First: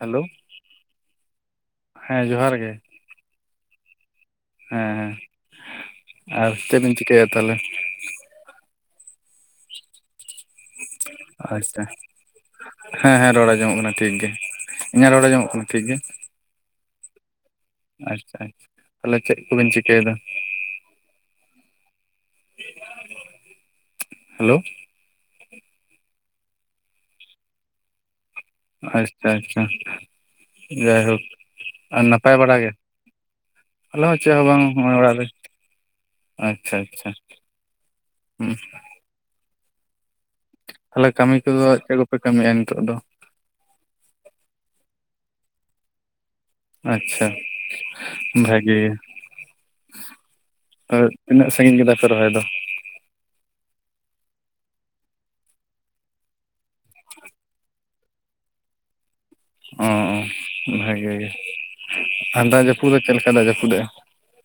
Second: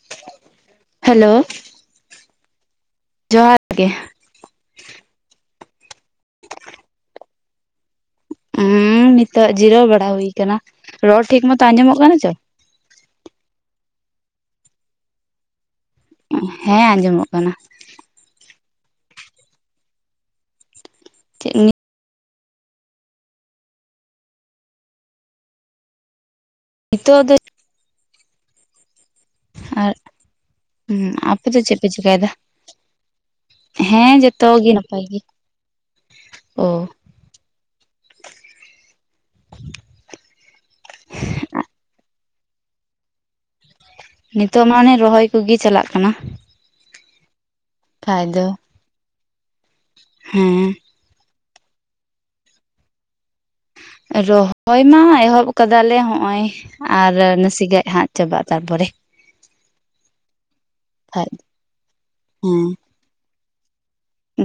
Hello hello ᱦᱮᱸ ᱡᱚᱦᱟᱨ ᱜᱮ ᱡᱚᱦᱟᱨ ᱜᱮ᱾ ᱦᱮᱸ ᱟᱨ ᱪᱮᱫ ᱵᱮᱱ ᱪᱤᱠᱟᱹᱭᱟ ᱛᱟᱦᱚᱞᱮ? ᱩᱸᱻ ᱱᱤᱛᱚᱜ ᱡᱤᱨᱟᱹᱣ ᱵᱟᱲᱟ ᱦᱩᱭᱩ ᱟᱠᱟᱱᱟ ᱨᱚᱲ ᱴᱷᱤᱠ ᱢᱚᱛᱚ ᱟᱪᱪᱷᱟ ᱟᱸᱡᱚᱢᱚᱜ ᱠᱟᱱᱟ ᱪᱚ ᱦᱮᱸ ᱦᱮᱸ ᱨᱚᱲ ᱟᱸᱡᱚᱢᱚᱜ ᱠᱟᱱᱟ ᱴᱷᱤᱠ ᱜᱮ᱾ ᱤᱧᱟᱹᱜ ᱨᱚᱲ ᱟᱸᱚᱢᱚᱜ ᱠᱟᱱᱟ ᱴᱷᱤᱠ ᱜᱮ? ᱦᱮᱸ ᱟᱸᱡᱚᱢᱚᱜ ᱠᱟᱱᱟ᱾ ᱟᱪᱪᱷᱟ ᱟᱪᱪᱷᱟ ᱛᱟᱦᱚᱞᱮ ᱪᱮᱫ ᱠᱚᱵᱤᱱ ᱪᱤᱠᱟᱹᱭᱮᱫᱟ? ᱪᱮᱜ ᱱᱤ ᱦᱮᱞᱳ ᱱᱤᱛᱚᱜ ᱫᱚ ᱟᱪᱪᱷᱟ ᱟᱪᱪᱷᱟ ᱟᱨ ᱡᱟᱭᱦᱳᱠ, ᱟᱯᱮ ᱫᱚ ᱪᱮᱫ ᱯᱮ ᱟᱨ ᱪᱮᱠᱟᱭᱮᱫᱟ ᱱᱟᱯᱟᱭ ᱵᱟᱲᱟ ᱜᱮ? ᱟᱞᱮ ᱦᱮᱸ ᱦᱚᱸ ᱪᱮᱫ ᱦᱚᱸ ᱡᱚᱛᱚ ᱵᱟᱝ ᱜᱮ ᱱᱚᱚᱭ ᱱᱟᱯᱟᱭ ᱚᱲᱟᱜ ᱜᱮ ᱨᱮ ᱚ ᱟᱪᱪᱷᱟ ᱟᱪᱪᱷᱟ [unintelligible] ᱛᱟᱦᱚᱞᱮ ᱠᱟᱹᱢᱤ ᱠᱚᱫᱚ ᱪᱮᱫ ᱠᱚᱯᱮ ᱠᱟᱹᱢᱤᱭᱜᱼᱟ ᱱᱤᱛᱚᱜ ᱫᱚ? ᱱᱤᱛᱚᱜ ᱢᱟ ᱟᱱᱮ ᱨᱚᱦᱚᱭ ᱠᱚᱜᱮ ᱪᱟᱞᱟᱜ ᱠᱟᱱᱟ᱾ ᱟᱪᱪᱷᱟ ᱠᱷᱟᱡ ᱫᱚ ᱵᱷᱟᱹᱜᱮ ᱦᱮᱸ ᱟᱨ- ᱛᱤᱱᱟᱜ ᱥᱟᱺᱜᱤᱧ ᱠᱮᱫᱟᱯᱮ ᱨᱚᱦᱚᱭ ᱫᱚ? ᱨᱚᱦᱚᱭ ᱢᱟ ᱮᱦᱚᱵ ᱟᱠᱟᱫᱟᱞᱮ ᱦᱚᱸᱜ ᱱᱚ-ᱚᱭ ᱟᱨ ᱱᱟᱥᱮ ᱜᱟᱱ ᱦᱟᱜ ᱪᱟᱵᱟᱜᱼᱟ ᱛᱟᱨᱯᱚᱨᱮ ᱚ ᱵᱷᱟᱜᱤ ᱜᱮ ᱠᱷᱟᱡ ᱟᱨ ᱦᱮᱸ ᱫᱟᱜ ᱡᱟᱹᱯᱩᱫ ᱫᱚ ᱪᱮᱫ ᱞᱮᱠᱟ ᱫᱟᱜ ᱡᱟᱹᱯᱩᱫᱟᱜᱼᱟ?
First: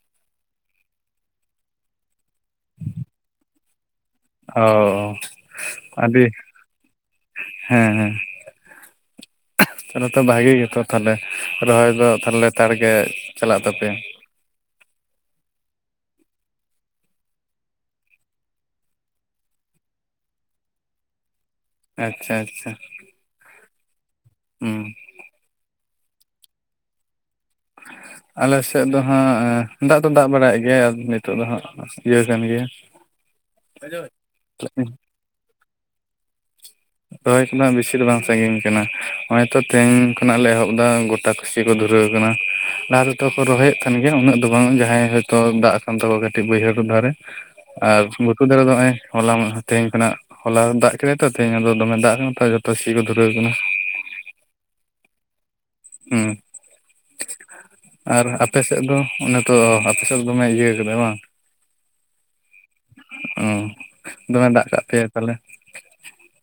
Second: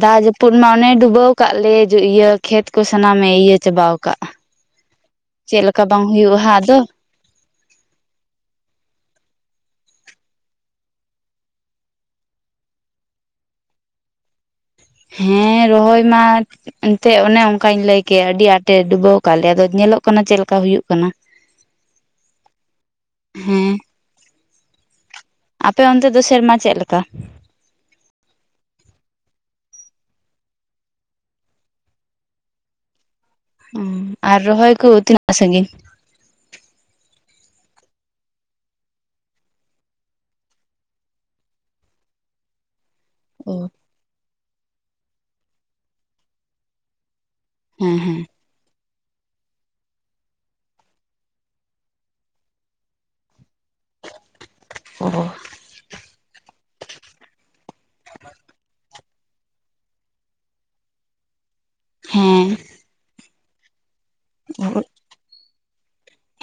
ᱫᱟᱜ ᱡᱟᱹᱯᱩᱫ ᱢᱟ ᱚᱱᱮ ᱰᱩᱵᱟᱹᱣ ᱟᱠᱟᱫ ᱞᱮ ᱤᱭᱟᱹ ᱠᱷᱮᱛ ᱠᱚ ᱥᱟᱱᱟᱢᱮ ᱤᱭᱟᱹ ᱪᱟᱵᱟᱣ ᱟᱠᱟᱫ ᱚ ᱪᱮᱫᱞᱮᱠᱟ ᱵᱟᱝ ᱟᱹᱰᱤ ᱦᱩᱭᱩᱜᱼᱟ ᱦᱟᱸᱜ ᱟᱫᱚ ᱦᱮᱸ ᱦᱮᱸ ᱛᱟᱦᱚᱞᱮ ᱛᱚ ᱵᱷᱟᱜᱤ ᱜᱮᱛᱚ ᱛᱟᱦᱞᱮ ᱨᱚᱦᱚᱭ ᱫᱚ ᱛᱟᱦᱚ ᱞᱮᱛᱟᱲ ᱜᱮ ᱪᱟᱞᱟᱜ ᱛᱟᱯᱮᱭᱟ᱾ ᱦᱮᱸ ᱨᱚᱦᱚᱭ ᱢᱟ ᱮᱱᱛᱮᱫ ᱚᱱᱮ ᱚᱱᱠᱟᱧ ᱞᱟᱹᱭᱠᱮ ᱟᱹᱰᱤᱰᱤ ᱟᱸᱴᱮ ᱰᱩᱵᱟᱹᱣ ᱟᱠᱟᱫ ᱞᱮᱭᱟ ᱟᱫᱚ ᱧᱮᱞᱚᱜ ᱠᱟᱱᱟ ᱪᱮᱫᱠᱟ ᱦᱩᱭᱩᱜ ᱠᱟᱱᱟ᱾ ᱟᱪᱪᱷᱟ ᱟᱪᱪᱷᱟ᱾ ᱦᱮᱸ ᱦᱮᱸ ᱟᱯᱮ ᱚᱱᱛᱮ ᱫᱚ ᱥᱮᱨᱢᱟ ᱪᱮᱫ ᱞᱮᱠᱟ? ᱟᱞᱮᱥᱮᱫ ᱫᱚ ᱦᱟᱸᱜ ᱫᱟᱜ ᱫᱚ ᱫᱟᱜ ᱵᱟᱲᱟᱭ ᱜᱮᱭᱟ ᱟᱨ ᱱᱤᱛᱳ ᱫᱚ ᱦᱟᱸᱜ ᱤᱭᱟᱹ ᱠᱟᱱ ᱜᱮ ᱟᱨ ᱨᱚᱦᱚᱭ ᱠᱩ ᱛᱤᱱᱟᱹᱜ ᱥᱟᱜᱤᱧ? ᱨᱚᱦᱚᱭ ᱠᱷᱚᱱᱟᱜ ᱵᱮᱥᱤ ᱫᱚ ᱵᱟᱝ ᱥᱟᱺᱜᱤᱧ ᱠᱟᱱᱟ ᱱᱚᱜᱼᱚᱭ ᱛᱚ ᱛᱮᱦᱮᱧ ᱠᱷᱚᱱᱟᱜ ᱞᱮ ᱮᱦᱚᱵ ᱮᱫᱟ ᱜᱚᱴᱟ ᱥᱤ ᱠᱚ ᱫᱷᱩᱨᱟᱹᱣ ᱠᱟᱱᱟ ᱞᱟᱦᱟ ᱫᱚ ᱡᱚᱛᱚ ᱠᱚ ᱚ ᱨᱚᱦᱚᱭᱮᱫ ᱠᱟᱱ ᱜᱮᱭᱟ ᱩᱱᱟᱹᱜ ᱫᱚ ᱵᱟᱝ ᱡᱟᱦᱟᱸᱭ ᱦᱳᱭᱛᱳ ᱫᱟᱜ ᱠᱟᱱ ᱛᱟᱠᱚᱣᱟ ᱠᱟᱹᱴᱤᱡ ᱵᱟᱹᱭᱦᱟᱹᱲᱰᱷᱟᱨᱮ ᱦᱮᱸ ᱟᱨ ᱦᱮᱸ ᱜᱩᱴ ᱫᱟᱨᱮ ᱫᱚ ᱱᱚᱜᱚᱭ ᱦᱚᱞᱟᱢ ᱛᱮᱧ ᱠᱷᱟᱱᱟᱜ ᱦᱚᱞᱟ ᱫᱟᱜ ᱠᱮᱫᱟᱭ ᱛᱚ- -ᱛᱮᱧ ᱫᱚᱢᱮ ᱫᱟᱜ ᱠᱟᱱᱟᱛᱚ ᱡᱚᱛᱚ ᱥᱤ ᱠᱚ ᱫᱷᱩᱨᱟᱹᱣ ᱟᱠᱟᱱᱟ᱾ ᱚ [unintelligible] ᱦᱩᱸ ᱟᱨ ᱟᱯᱮ ᱥᱮᱫ ᱫᱚ ᱚᱱᱟ- -ᱛᱚ ᱟᱯᱮᱥᱮᱫ ᱫᱚᱢᱮ ᱤᱭᱟᱹ ᱠᱟᱫᱟ ᱵᱟᱝ ᱦᱮᱸ ᱚ ᱫᱚᱢᱮ ᱫᱟᱜ ᱠᱟᱜ ᱯᱮᱟᱭ ᱛᱟᱦᱞᱮ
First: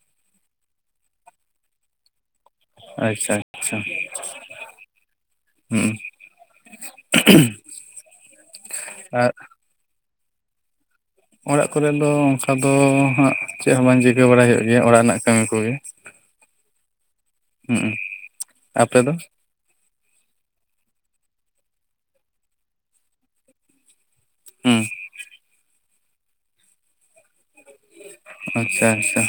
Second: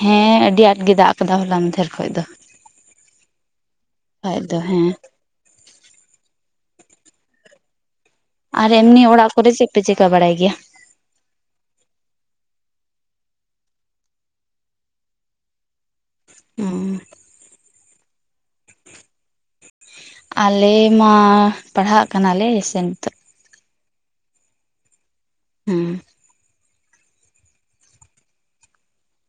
ᱦᱮᱸ ᱟᱹᱰᱤ ᱟᱸᱴ ᱜᱮ ᱫᱟᱜ ᱟᱠᱟᱫᱟ ᱦᱚᱞᱟ ᱢᱟᱫᱷᱮᱨ ᱠᱷᱚᱡ ᱫᱚ ᱟᱪᱪᱷᱟ ᱟᱪᱪᱷᱟ ᱟᱡ ᱫᱚ ᱦᱮᱸ ᱦᱩᱸ [inaudible] ᱟᱨ ᱮᱢᱱᱤ ᱟᱨ ᱚᱲᱟᱜ ᱠᱚᱨᱮ ᱪᱮᱫ ᱯᱮ ᱪᱮᱠᱟᱹ ᱵᱟᱲᱟᱭ ᱜᱮᱭᱟ ᱚᱲᱟᱜ ᱠᱚᱨᱮᱫ ᱫᱚ ᱚᱱᱠᱟ ᱫᱚ ᱦᱟᱸᱜ ᱪᱮᱫ ᱦᱚᱸ ᱵᱟᱝ ᱪᱤᱠᱟᱹ ᱵᱟᱲᱟᱭ ᱦᱩᱭᱩᱜ ᱜᱮᱭᱟ ᱚᱲᱟᱜ ᱨᱮᱱᱟᱜ ᱠᱟᱹᱢᱤ ᱠᱚᱜᱮ ᱦᱩᱸ ᱟᱯᱮ ᱫᱚ ᱟᱞᱮ ᱢᱟ ᱯᱟᱲᱦᱟᱜ ᱠᱟᱱᱟᱞᱮ ᱥᱮ ᱱᱤᱛᱚᱜ ᱦᱩᱸ ᱦᱮᱸ ᱟᱪᱪᱷᱟ ᱟᱪᱪᱷᱟ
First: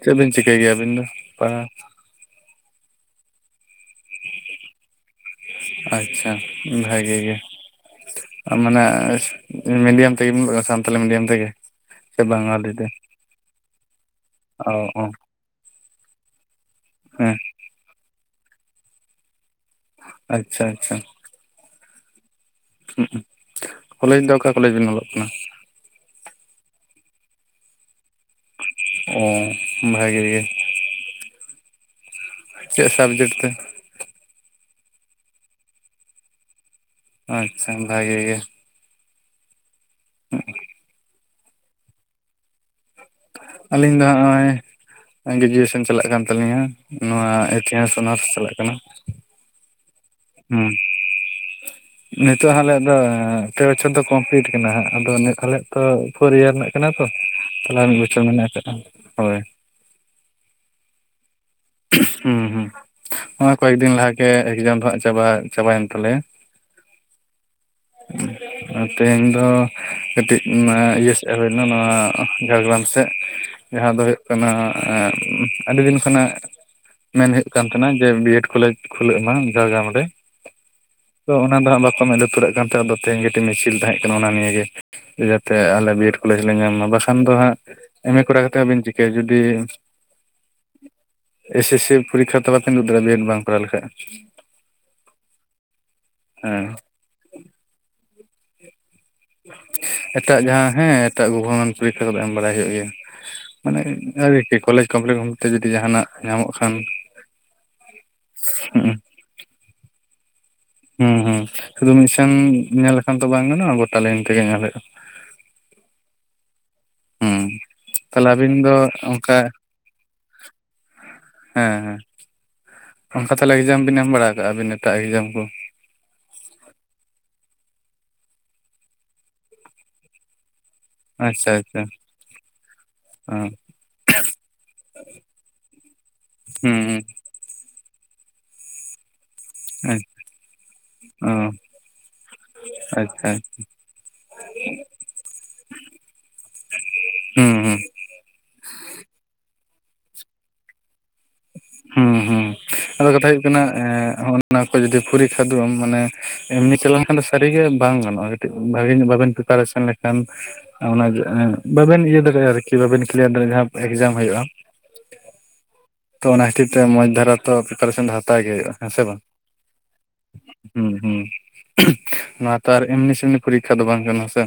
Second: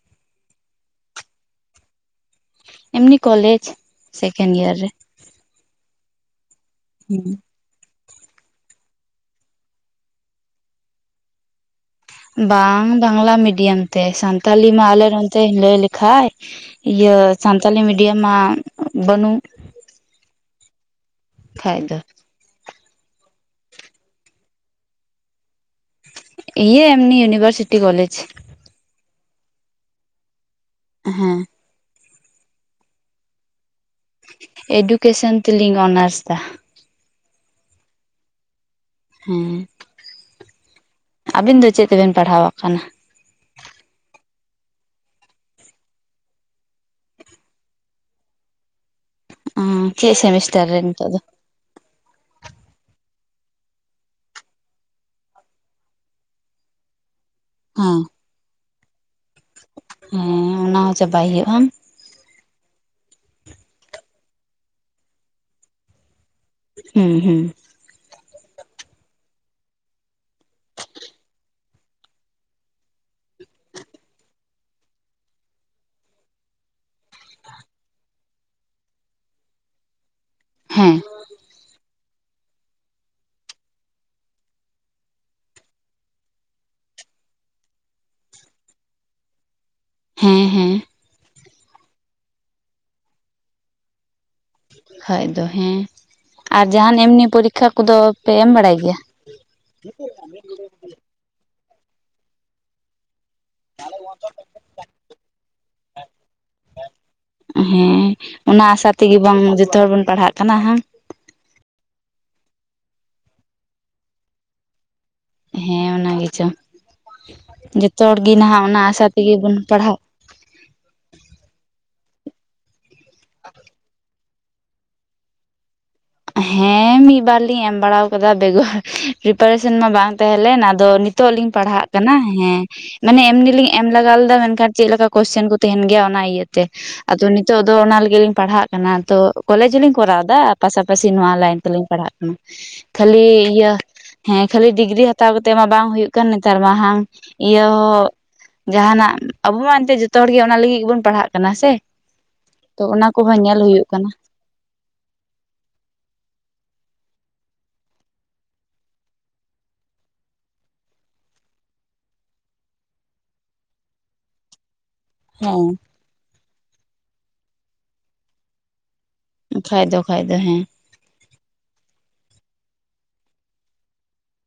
ᱪᱮᱫ ᱵᱤᱱ ᱪᱤᱠᱟᱹᱭ ᱜᱮᱭᱟ ᱟᱹᱵᱤᱱ ᱫᱚ ᱯᱟᱲᱦᱟᱣ- ᱮᱢᱱᱤ ᱠᱚᱞᱡ ᱥᱮᱠᱮᱱ ᱰᱤᱭᱟᱨ ᱨᱮ ᱟᱪᱪᱷᱟ ᱵᱷᱟᱜᱤ ᱦᱮᱸ ᱜᱮ ᱢᱟᱱᱮ ᱢᱤᱰᱤᱭᱟᱢ ᱛᱮᱜᱮ ᱥᱟᱱᱛᱟᱞᱤ ᱢᱤᱰᱤᱭᱟᱢ ᱛᱮᱜᱮ ᱥᱮ ᱵᱟᱝᱟᱞᱤ ᱵᱟᱝ ᱛᱮ ᱵᱟᱝᱞᱟ ᱢᱤᱰᱤᱭᱟᱢ ᱛᱮ ᱥᱟᱱᱛᱟᱞᱤ ᱢᱟ ᱚ ᱚ ᱟᱞᱮ ᱚᱱᱛᱮ ᱞᱟᱹᱭ ᱞᱮᱠᱷᱟᱡ- -ᱤᱭᱟᱹ ᱦᱮᱸ ᱥᱟᱱᱛᱟᱞᱤ ᱢᱤᱰᱤᱭᱟᱢ ᱢᱟ ᱵᱟᱹᱱᱩ ᱟᱪᱪᱷᱟ ᱟᱪᱪᱷᱟ ᱠᱷᱟᱭᱫᱚ [inaudible] ᱠᱚᱞᱮᱡᱽ ᱫᱚ ᱚᱠᱟ ᱠᱚᱞᱮᱡ ᱵᱮᱱ ᱚᱞᱚᱜ ᱠᱟᱱᱟ ᱤᱭᱟᱹ ᱮᱢᱱᱤ [unintelligible] ᱩᱱᱤᱵᱚᱨᱥᱤᱴᱤ ᱠᱚᱞᱡᱽ ᱚ ᱵᱷᱟᱜᱤ ᱜᱮ [unintelligible] ᱦᱮᱸ ᱪᱮᱫ ᱥᱟᱵᱡᱮᱠᱴ ᱛᱮ ᱮᱰᱩᱠᱮᱥᱚᱱ ᱛᱮᱞᱤᱧ ᱚᱱᱟᱨᱥ ᱮᱫᱟ ᱟᱪᱪᱷᱟ ᱵᱷᱟᱜᱤ ᱜᱮ ᱦᱮᱸ ᱟᱹᱵᱤᱱ ᱫᱚ ᱪᱮᱫ ᱛᱮᱵᱮᱱ ᱯᱟᱲᱦᱟᱣ ᱟᱠᱟᱱᱟ ᱟᱹᱞᱤᱧ ᱫᱚ ᱦᱚᱸᱜᱼᱚᱭ- -ᱜᱨᱮᱡᱩᱭᱮᱥᱚᱱ ᱪᱟᱞᱟᱜ ᱠᱟᱱ ᱛᱟᱹᱟᱞᱤᱧᱟ ᱱᱚᱣᱟ ᱤᱛᱤᱦᱟᱥ ᱚᱱᱟᱨᱥ ᱪᱟᱞᱟᱜ ᱠᱟᱱᱟ᱾ ᱦ ᱪᱮᱥᱮᱚᱢᱤᱥᱴᱟᱨ ᱦᱩᱸ ᱨᱮ ᱱᱤᱛᱚᱜ ᱫᱚ ᱱᱤᱛᱚᱜ ᱟᱞᱮ ᱫᱚ ᱯᱮ ᱵᱚᱪᱷᱚᱨ ᱫᱚ ᱠᱚᱢᱯᱤᱞᱤᱴ ᱠᱟᱱᱟ ᱟᱫᱚ ᱱᱤᱛ ᱦᱞᱮ ᱛᱚ ᱯᱷᱳᱨ ᱤᱭᱟᱨ ᱨᱮᱱᱟᱜ ᱠᱟᱱᱟ ᱛᱚ- - [unintelligible] ᱛᱟᱦᱚᱞᱮ ᱟᱨ ᱢᱤᱫ ᱦᱮᱸ ᱵᱚᱪᱷᱚᱨ ᱢᱮᱱᱟᱜ ᱟᱠᱟᱫᱼᱟ ᱦᱳᱭ ᱦᱮᱸ ᱚᱱᱟ ᱦᱚᱸ ᱪᱟᱵᱟᱭ ᱦᱩᱭᱩᱜᱼᱟ᱾ ᱦᱩᱸ ᱦᱩᱸ ᱱᱚᱣᱟ ᱠᱚᱭᱮᱠᱫᱤᱱ ᱞᱟᱦᱟᱮ ᱮᱠᱡᱟᱢ ᱫᱚ ᱦᱟᱸᱜ ᱪᱟᱵᱟ ᱪᱟᱵᱟᱭᱮᱱ ᱛᱟᱞᱮᱭᱟ᱾ ᱦᱮᱸ ᱦᱮᱸ ᱦᱮᱸ [unintelligible] [unintelligible] ᱚᱱᱟ ᱛᱮᱦᱮᱧ ᱫᱚ ᱠᱟᱹᱴᱤᱡ ᱤᱭᱟᱹ ᱥᱮᱫ ᱦᱩᱭᱱᱟ ᱱᱚᱣᱟ ᱡᱷᱟᱲᱜᱨᱟᱢ ᱥᱮᱫ- ᱡᱟᱦᱟᱸ ᱫᱚ ᱦᱩᱭᱩᱜ ᱠᱟᱱᱟ ᱟᱹ ᱫᱤᱱ ᱠᱷᱚᱱᱟᱜ- -ᱢᱮᱱ ᱦᱩᱭᱩᱜ ᱠᱟᱱ ᱛᱟᱦᱮᱱᱟ ᱡᱮ ᱵᱤᱭᱮᱰ ᱠᱚᱞᱮᱡᱽ ᱠᱷᱩᱞᱟᱹᱜ ᱢᱟ ᱡᱷᱟᱲᱜᱨᱟᱢ ᱨᱮ᱾ ᱦᱮᱸ ᱛᱚ ᱚᱱᱟ ᱫᱚ ᱦᱟᱸᱜ ᱵᱟᱠᱚ ᱢᱮᱫ ᱞᱩᱛᱩᱨᱟᱜ ᱠᱟᱱ ᱛᱟᱦᱮᱸ ᱟᱫᱚ ᱛᱮᱦᱮᱧᱴᱤᱡ ᱢᱤᱪᱷᱤᱞ ᱛᱟᱦᱮᱸ ᱠᱟᱱᱟ ᱚᱱᱟ ᱱᱤᱭᱮ᱾ ᱡᱟᱛᱮ ᱟᱞᱮ ᱵᱤ ᱮᱰ ᱠᱚᱞᱮᱡᱽ ᱞᱮ ᱧᱟᱢ ᱢᱟ ᱵᱟᱠᱷᱟᱱ ᱫᱚ ᱦᱟᱸᱜ ᱮᱢ ᱮ ᱠᱚᱨᱟᱣ ᱠᱟᱛᱮᱫ ᱟᱵᱤᱱ ᱪᱤᱠᱟᱹᱭᱟ ᱡᱩᱫᱤ- ᱦᱮᱸ ᱦᱮᱸ ᱮᱥ ᱮᱥ ᱥᱤ ᱯᱚᱨᱤᱠᱠᱷᱟ ᱛᱟᱞᱟᱛᱮ [unintelligible] ᱫᱟᱲᱮᱭᱟᱜᱼᱟ ᱵᱤᱱ ᱵᱤ ᱮᱰ ᱵᱟᱝ ᱠᱚᱨᱟᱣ ᱞᱮᱠᱷᱟᱡ ᱠᱷᱟᱡ ᱫᱚ ᱦᱮᱸ ᱟᱨ ᱦᱮᱸ ᱡᱟᱦᱟᱱ ᱮᱢᱱᱤ ᱯᱚᱨᱤᱠᱠᱷᱟ ᱠᱚᱫᱚ ᱯᱮ ᱮᱢ ᱵᱟᱲᱟᱭ ᱜᱮᱭᱟ [unintelligible] ᱮᱴᱟᱜ ᱡᱟᱦᱟᱸ ᱦᱮᱸ ᱮᱴᱟᱜ ᱜᱚᱵᱚᱨᱢᱮᱱ ᱯᱚᱨᱤᱠᱠᱷᱟ ᱠᱚᱫᱚ ᱮᱢ ᱵᱟᱲᱟᱭ ᱦᱩᱭᱩᱜ ᱜᱮᱭᱟ ᱢᱟᱱᱮ ᱟᱨᱤ ᱠᱚᱞᱮᱡᱽ ᱠᱚᱢᱯᱞᱤᱴ ᱛᱮ ᱡᱩᱫᱤ ᱡᱟᱦᱟᱱᱟᱜ ᱧᱟᱢᱚᱜ ᱠᱷᱟᱱ ᱦᱮᱸ ᱚᱱᱟ ᱟᱥᱟ ᱦᱩᱸ ᱛᱮᱜᱮ ᱵᱟᱝ ᱡᱚᱛᱚ ᱦᱚᱲ ᱵᱚᱱ ᱯᱟᱲᱦᱟᱜ ᱠᱟᱱᱟ ᱦᱟᱝ ᱦᱩᱸ ᱦᱩᱸ ᱥᱩᱫᱩ ᱢᱤᱫᱥᱮᱱ ᱧᱮᱞ ᱞᱮᱠᱷᱟᱱ ᱫᱚ ᱵᱟᱝ ᱜᱟᱱᱚᱜᱼᱟ ᱜᱚᱴᱟ ᱞᱟᱭᱤᱱ ᱛᱮᱜᱮ ᱧᱮᱞ ᱦᱩᱭᱩᱜᱼᱟ ᱦᱮᱸ ᱚᱱᱟ ᱜᱮᱪᱚ ᱦᱩᱸ ᱡᱚᱛᱚ ᱦᱚᱲ ᱛᱟᱦᱚᱞᱮ ᱜᱮ ᱟᱹᱵᱤᱱ ᱱᱟᱦᱟᱜ ᱫᱚ ᱚᱱᱟ ᱟᱥᱟ ᱛᱮᱜᱮ ᱚᱱᱠᱟ ᱵᱚᱱ ᱯᱟᱲᱦᱟᱜ ᱦᱮᱸ ᱦᱮᱸ ᱚᱱᱠᱟ ᱛᱟᱦᱚᱞᱮ ᱮᱠᱡᱟᱢ ᱵᱤᱱ ᱮᱢ ᱵᱟᱲᱟ ᱠᱟᱜᱼᱟ ᱵᱤᱱ ᱱᱤᱛᱟᱜ ᱮᱠᱡᱟᱢ ᱠᱚ ᱦᱮᱸ ᱢᱤᱫᱤᱵᱟᱨ ᱞᱤᱧ ᱮᱢ ᱵᱟᱲᱟᱟᱣ ᱠᱟᱫᱟ ᱵᱮᱜᱚᱨ ᱯᱨᱤᱯᱟᱨᱮᱥᱚᱱ ᱢᱟ ᱵᱟᱝ ᱛᱟᱦᱮᱸ ᱞᱮᱱ ᱟᱫᱚ ᱱᱤᱛᱚᱜ ᱞᱤᱧ ᱟᱪᱪᱷᱟ ᱟᱪᱪᱷᱟ ᱯᱟᱲᱦᱟᱜ ᱠᱟᱱᱟ ᱦᱮᱸ ᱢᱟᱱᱮ ᱚ ᱮᱢᱱᱤᱞᱤᱧ ᱮᱢ ᱞᱟᱜᱟᱣ ᱞᱮᱫᱟ ᱢᱮᱱᱠᱷᱟᱱ ᱪᱮᱫ ᱞᱮᱠᱟ ᱠᱚᱥᱪᱮᱱ ᱠᱚ ᱛᱟᱦᱮᱱ ᱜᱮᱭᱟ ᱚᱱᱟ ᱤᱭᱟᱹᱛᱮ ᱦᱩᱸ ᱟᱫᱚ ᱚᱱᱟ ᱞᱟᱹᱜᱤᱫ ᱞᱤᱧ ᱯᱟᱲᱦᱟᱜ ᱠᱟᱱᱟ ᱛᱚ ᱠᱚᱞᱡᱽ ᱞᱤᱧ ᱠᱚᱨᱟᱣ ᱮᱫᱟ ᱯᱟᱥᱟᱯ ᱯᱟᱥᱤ ᱱᱚᱣᱟ ᱚ ᱞᱟᱭᱤᱱ ᱛᱮᱞᱤᱧ ᱯᱟᱲᱦᱟᱜ ᱠᱟᱱᱟ ᱠᱷᱟᱹᱞᱤ ᱟᱪᱪᱷᱟ ᱟᱪᱪᱷᱟ ᱤᱭᱟᱹ ᱦᱮᱸ ᱠᱷᱟᱹᱞᱤ ᱰᱤᱜᱽᱨᱤ ᱦᱟᱛᱟᱣ ᱠᱟᱛᱮᱜ ᱢᱟ ᱵᱟᱝ ᱦᱩᱭᱩᱜ ᱠᱟᱱ ᱱᱮᱛᱟᱨ ᱢᱟ ᱦᱟᱝ ᱦᱩᱸ ᱤᱭᱟᱹ ᱦᱩᱸ ᱦᱚᱸ ᱡᱟᱦᱟᱱᱟᱜ ᱟᱵᱚ ᱢᱟ ᱮᱱᱛᱮ ᱡᱚᱛᱚ ᱦᱚᱲ ᱜᱮ ᱚᱱᱟ ᱞᱟᱹᱜᱤᱫ ᱜᱮᱵᱚᱱ ᱯᱟᱲᱦᱟᱜ ᱠᱟᱱᱟ ᱥᱮ ᱦᱩᱸ ᱦᱩᱸ ᱛᱚ ᱚᱱᱟ ᱠᱚᱦᱚᱸ ᱧᱮᱞ ᱦᱩᱭᱩᱜ ᱠᱟᱱᱟ ᱚᱱᱟ ᱠᱚ ᱡᱩᱫᱤ ᱯᱷᱩᱨᱤ ᱠᱷᱟᱫᱚᱢ ᱢᱟᱱᱮ ᱮᱢᱱᱤ ᱪᱟᱞᱟ ᱞᱮᱱᱠᱷᱟᱱ ᱫᱚ ᱥᱟᱹᱨᱤ ᱜᱮ ᱵᱟᱝ ᱜᱟᱱᱚᱜᱼᱟ ᱠᱟᱹᱴᱤᱡ ᱵᱷᱟᱜᱤ ᱧᱚᱜ ᱵᱟᱵᱮᱱ ᱛᱷᱩ [unintelligible] [unintelligible] ᱞᱮᱠᱷᱟᱱ ᱚᱱᱟ ᱵᱟᱵᱮᱱ ᱤᱭᱟᱹ ᱫᱟᱲᱮᱭᱟᱜᱼᱟ ᱟᱨᱠᱤ [unintelligible] ᱵᱟᱵᱮᱱ ᱠᱞᱤᱭᱟᱨ ᱫᱟᱲᱮᱭᱟᱜᱼᱟ ᱡᱟᱦᱟᱸ ᱮᱠᱡᱟᱢ ᱦᱩᱭᱩᱜᱼᱟ ᱦᱮᱸ ᱛᱚ ᱚᱱᱟ ᱠᱷᱟᱹᱛᱤᱨ ᱛᱮ ᱢᱚᱡᱽ ᱫᱷᱟᱨᱟ ᱛᱚ ᱯᱨᱤᱯᱟᱨᱮᱥᱚᱱ ᱫᱚ ᱦᱟᱛᱟᱣ ᱜᱮ ᱦᱩᱭᱩᱜᱼᱟ ᱦᱮᱸ ᱥᱮ ᱵᱟᱝ ᱠᱷᱟ ᱫᱚ ᱠᱷᱟ ᱫᱚ ᱦᱮᱸ ᱦᱩᱸ ᱦᱩᱸ ᱱᱚᱣᱟ ᱛᱚ ᱟᱨ ᱮᱢᱱᱤ ᱥᱮᱢᱱᱤ ᱯᱚᱨᱤᱠᱠᱷᱟ ᱫᱚ ᱵᱟᱝ ᱠᱟᱱᱟ ᱥᱮ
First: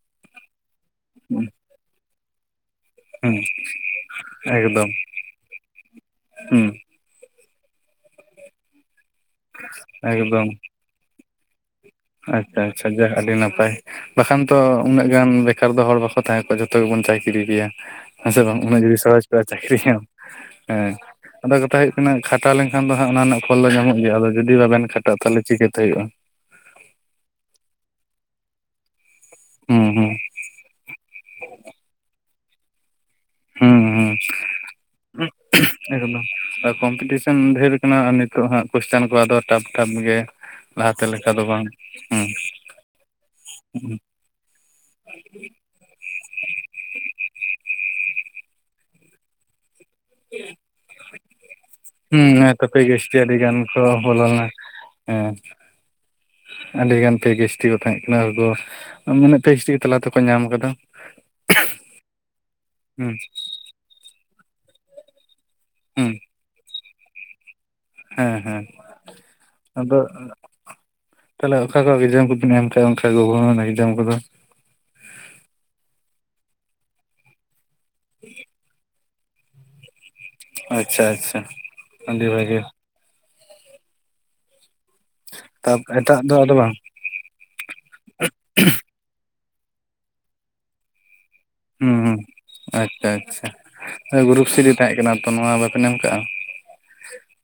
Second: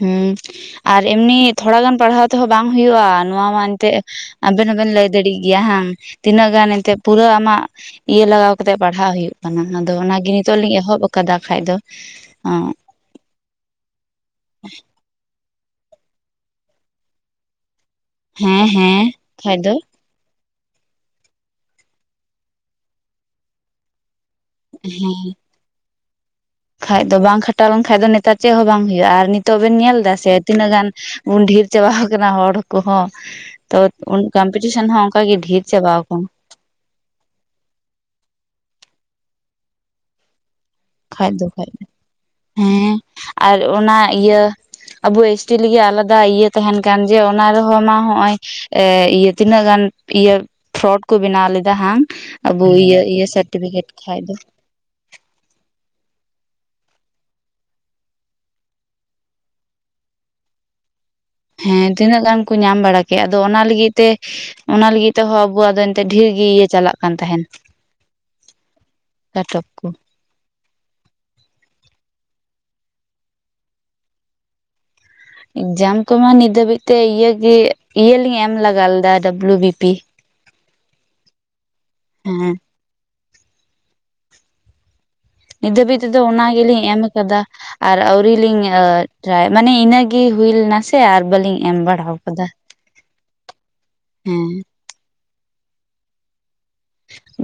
ᱦᱩᱸ ᱟᱨ ᱮᱢᱱᱤ ᱛᱷᱚᱲᱟ ᱜᱟᱱ ᱯᱟᱲᱦᱟᱣ ᱛᱮᱦᱚᱸ ᱵᱟᱝ ᱦᱩᱭᱩᱜᱼᱟ ᱦᱩᱸ ᱱᱚᱣᱟ ᱢᱟ ᱮᱱᱛᱮᱜ ᱟᱵᱮᱱ ᱮᱠᱫᱚᱢ ᱦᱚᱸᱵᱮᱱ ᱞᱟᱹᱭ ᱫᱟᱲᱮᱭᱟᱜ ᱜᱮᱭᱟ ᱦᱟᱝ ᱛᱤᱱᱟᱹᱜ ᱦᱩᱸ ᱜᱟᱱ ᱮᱱᱛᱮ ᱯᱩᱨᱟᱹ ᱟᱢᱟᱜ ᱤᱭᱟᱹ ᱞᱟᱜᱟᱣ ᱠᱟᱛᱮᱜ ᱯᱟᱲᱦᱟᱜ ᱦᱩᱭᱩᱜ ᱠᱟᱱᱟ ᱟᱫᱚ ᱚᱱᱟᱜᱮ ᱮᱠᱫᱚᱢ ᱱᱤᱛᱚᱜ ᱞᱤᱧ ᱮᱦᱚᱵ ᱠᱟᱫᱟ ᱠᱷᱟᱡ ᱫᱚ ᱟᱪᱪᱷᱟ ᱟᱪᱪᱷᱟ ᱡᱟ ᱟᱹᱰᱤ ᱱᱟᱯᱟᱭ᱾ ᱵᱟᱠᱷᱟᱱ ᱛᱚ ᱩᱱᱟᱹᱜ ᱜᱟᱱ ᱵᱮᱠᱟᱨ ᱫᱚ ᱦᱚᱲ ᱵᱟᱠᱚ ᱛᱟᱦᱮᱸ ᱠᱚᱜᱼᱟ ᱡᱷᱚᱛᱚ ᱜᱮᱵᱚᱱ ᱪᱟᱠᱤᱨᱤ ᱠᱮᱭᱟ᱾ ᱦᱮᱸ ᱥᱮ ᱵᱟᱝ ᱩᱱᱟᱹᱜ ᱡᱩᱫᱤ ᱦᱮᱸ ᱥᱚᱦᱚᱡ ᱠᱚ ᱟ ᱠᱷᱟᱡ ᱫᱚ ᱪᱟᱹᱠᱨᱤ ᱠᱮᱭᱟᱢ? ᱦᱮᱸ ᱟᱫᱚ ᱠᱟᱛᱷᱟ ᱦᱩᱭᱩᱜ ᱠᱟᱱᱟ ᱠᱷᱟᱴᱟᱣ ᱞᱮᱱᱠᱷᱟᱱ ᱫᱚ ᱦᱟᱜ ᱚᱱᱟ ᱨᱮᱱᱟᱜ ᱯᱷᱚᱞ ᱫᱚ ᱧᱟᱢᱚᱜ ᱜᱮᱭᱟ, ᱟᱫᱚ ᱡᱩᱫᱤ ᱵᱟᱵᱮᱱ ᱠᱷᱟᱴᱟᱜ ᱛᱟᱦᱚᱞᱮ ᱪᱤᱠᱟᱹᱛᱮ ᱦᱩᱭᱩᱜᱼᱟ᱾ ᱠᱷᱟᱡ ᱫᱚ ᱵᱟᱝ ᱠᱷᱟᱴᱟᱣ ᱞᱮᱱᱠᱟᱱ ᱫᱚ ᱱᱮᱛᱟᱨ ᱪᱮᱫ ᱦᱚᱸ ᱵᱟᱝ ᱦᱩᱭᱩᱜᱼᱟ, ᱟᱨ ᱱᱤᱛᱚᱜ ᱵᱮᱱ ᱦᱩᱸ ᱧᱮᱞ ᱫᱟ ᱦᱩᱸ ᱥᱮ ᱛᱤᱱᱟᱹᱜ ᱜᱟᱱ ᱵᱩᱱ ᱰᱷᱮᱨ ᱪᱟᱵᱟ ᱠᱟᱱᱟ ᱦᱚᱲ ᱠᱚᱦᱚᱸ ᱛᱚ ᱦᱩᱸ ᱟᱱ ᱦᱩᱸ ᱠᱚᱢᱯᱤᱴᱤᱥᱚᱱ ᱦᱚᱸ ᱚᱱᱠᱟᱜ ᱜᱮ ᱰᱷᱤᱨ ᱪᱟᱵᱟᱣ ᱠᱟᱱᱟ᱾ ᱦᱳᱭ ᱠᱚᱢᱯᱤᱴᱤᱥ ᱚᱱ ᱫᱷᱮᱨ ᱠᱟᱱᱟ ᱟᱨ ᱱᱤᱛᱚᱜ ᱦᱟᱸᱜ ᱠᱚᱥᱪᱟᱱ ᱠᱚ ᱟᱫᱚ ᱴᱟᱯ ᱴᱟᱯ ᱜᱮ᱾ ᱞᱟᱦᱟᱛᱮ ᱠᱷᱟᱡ ᱞᱮᱠᱟ ᱫᱚ ᱵᱟᱝ ᱠᱷᱟᱡ ᱫᱚ ᱦᱩᱸ ᱦᱮᱸ ᱟᱨ ᱚᱱᱟ ᱤᱭᱟᱹ ᱟᱵᱚ ᱮᱥ ᱴᱤ ᱞᱟᱹᱜᱤᱫ ᱟᱞᱟᱫᱟ ᱤᱭᱟᱹ ᱛᱟᱦᱮᱱ ᱠᱟᱱ ᱡᱮ ᱚᱱᱟ ᱨᱮᱦᱚᱸ ᱢᱟ ᱱᱚᱜᱚᱭ ᱮᱸ ᱤᱭᱟᱹ ᱛᱤᱱᱟᱹᱜ ᱜᱟᱱ ᱤᱭᱟᱹ ᱯᱷᱨᱚᱰ ᱠᱚ ᱵᱮᱱᱟᱣ ᱞᱮᱫᱟ ᱦᱟᱝ ᱦᱩᱸ ᱦᱮᱸ ᱟᱵᱚ ᱛᱚ ᱯᱮ ᱤᱭᱟᱹ ᱜᱮᱥᱴᱤ ᱤᱭᱟᱹ ᱟᱹᱰᱤ ᱜᱟᱱ ᱠᱚ ᱥᱟᱨᱴᱤᱯᱷᱤᱠᱮᱴ ᱠᱷᱟᱡ ᱵᱚᱞᱚ ᱫᱚ᱾ ᱞᱮᱱᱟ ᱦᱮᱸ᱾ ᱟᱹᱰᱤ ᱜᱟᱱ ᱛᱮ ᱯᱷᱮᱠ ᱮᱥ ᱴᱤ ᱠᱚ ᱛᱟᱦᱮᱸᱜ ᱠᱟᱱᱟ ᱟᱫᱚ, ᱢᱟᱱᱮ ᱯᱷᱮᱠ ᱮᱥ ᱴᱤ ᱛᱟᱞᱟ ᱛᱮᱠᱚ ᱧᱟᱢ ᱠᱟᱫᱟ᱾ ᱦᱮᱸ ᱛᱤᱱᱟᱹᱜ ᱜᱟᱱ ᱠᱚ ᱧᱟᱢ ᱵᱟᱲᱟ ᱦᱩᱸ ᱠᱮᱜ ᱟᱫᱚ ᱚᱱᱟ ᱞᱟᱹᱜᱤᱫ ᱛᱮ ᱚᱱᱟ ᱞᱟᱹᱜᱤᱫ ᱛᱮᱦᱚᱸ ᱟᱵᱚᱣᱟᱜ ᱫᱚ ᱮᱱᱛᱮ ᱦᱩᱸ ᱰᱷᱤᱞ ᱜᱮ ᱤᱭᱟᱹ ᱪᱟᱞᱟᱜ ᱠᱟᱱ ᱛᱟᱸᱦᱮᱱ᱾ ᱦᱮᱸ ᱦᱮᱸ ᱠᱚ ᱟᱫᱚ ᱛᱟᱦᱚᱞᱮ ᱚᱠᱟ ᱠᱚ ᱮᱠᱡᱟᱢ ᱠᱚᱵᱤᱱ ᱮᱢ ᱠᱮᱫᱟ ᱚᱱᱠᱟ ᱜᱚᱵᱷᱚᱨᱢᱮᱱ ᱮᱠᱡᱟᱢ ᱠᱚᱫᱚ, ᱮᱠᱡᱟᱢ ᱠᱚᱢᱟ ᱱᱤᱛ ᱫᱷᱟᱹᱵᱤᱡ ᱛᱮ ᱤᱭᱟᱹ ᱜᱤ ᱤᱭᱟᱹ ᱞᱤᱧ ᱮᱢ ᱞᱟᱜᱟ ᱞᱮᱫᱟ ᱰᱟᱵᱞᱩ ᱵᱤᱯᱤ᱾ ᱟᱪᱪᱷᱟ ᱟᱪᱪᱷᱟ ᱟᱹᱰᱤ ᱦᱮᱸ ᱵᱷᱟᱹᱜᱮ᱾ ᱱᱤᱛ ᱛᱟᱯ ᱫᱷᱟᱹᱵᱤᱡ ᱛᱮᱫᱚ ᱮᱴᱟᱜ ᱫᱚ ᱚᱱᱟ ᱟᱫᱚ ᱵᱟᱝ ᱜᱮᱞᱤᱧ ᱮᱢ ᱠᱟᱫᱟ᱾ ᱟᱨ ᱟᱣᱨᱤᱞᱤᱧ ᱟᱹ ᱴᱨᱟᱭ ᱢᱟᱱᱮ ᱤᱱᱟᱹᱜᱤ ᱦᱩᱭᱞᱱᱟ ᱥᱮ ᱟᱨ ᱵᱟᱹᱞᱤᱝ ᱦᱩᱸ ᱟᱪᱪᱷᱟ ᱟᱪᱪᱷᱟ ᱜᱩᱨᱩᱯ ᱦᱮᱸ ᱥᱤᱰᱤ ᱛᱟᱦᱮᱸ ᱠᱟᱱᱟ ᱛᱚ ᱱᱚᱣᱟ ᱵᱟᱵᱮᱱ ᱮᱢ ᱠᱟᱜᱼᱟ?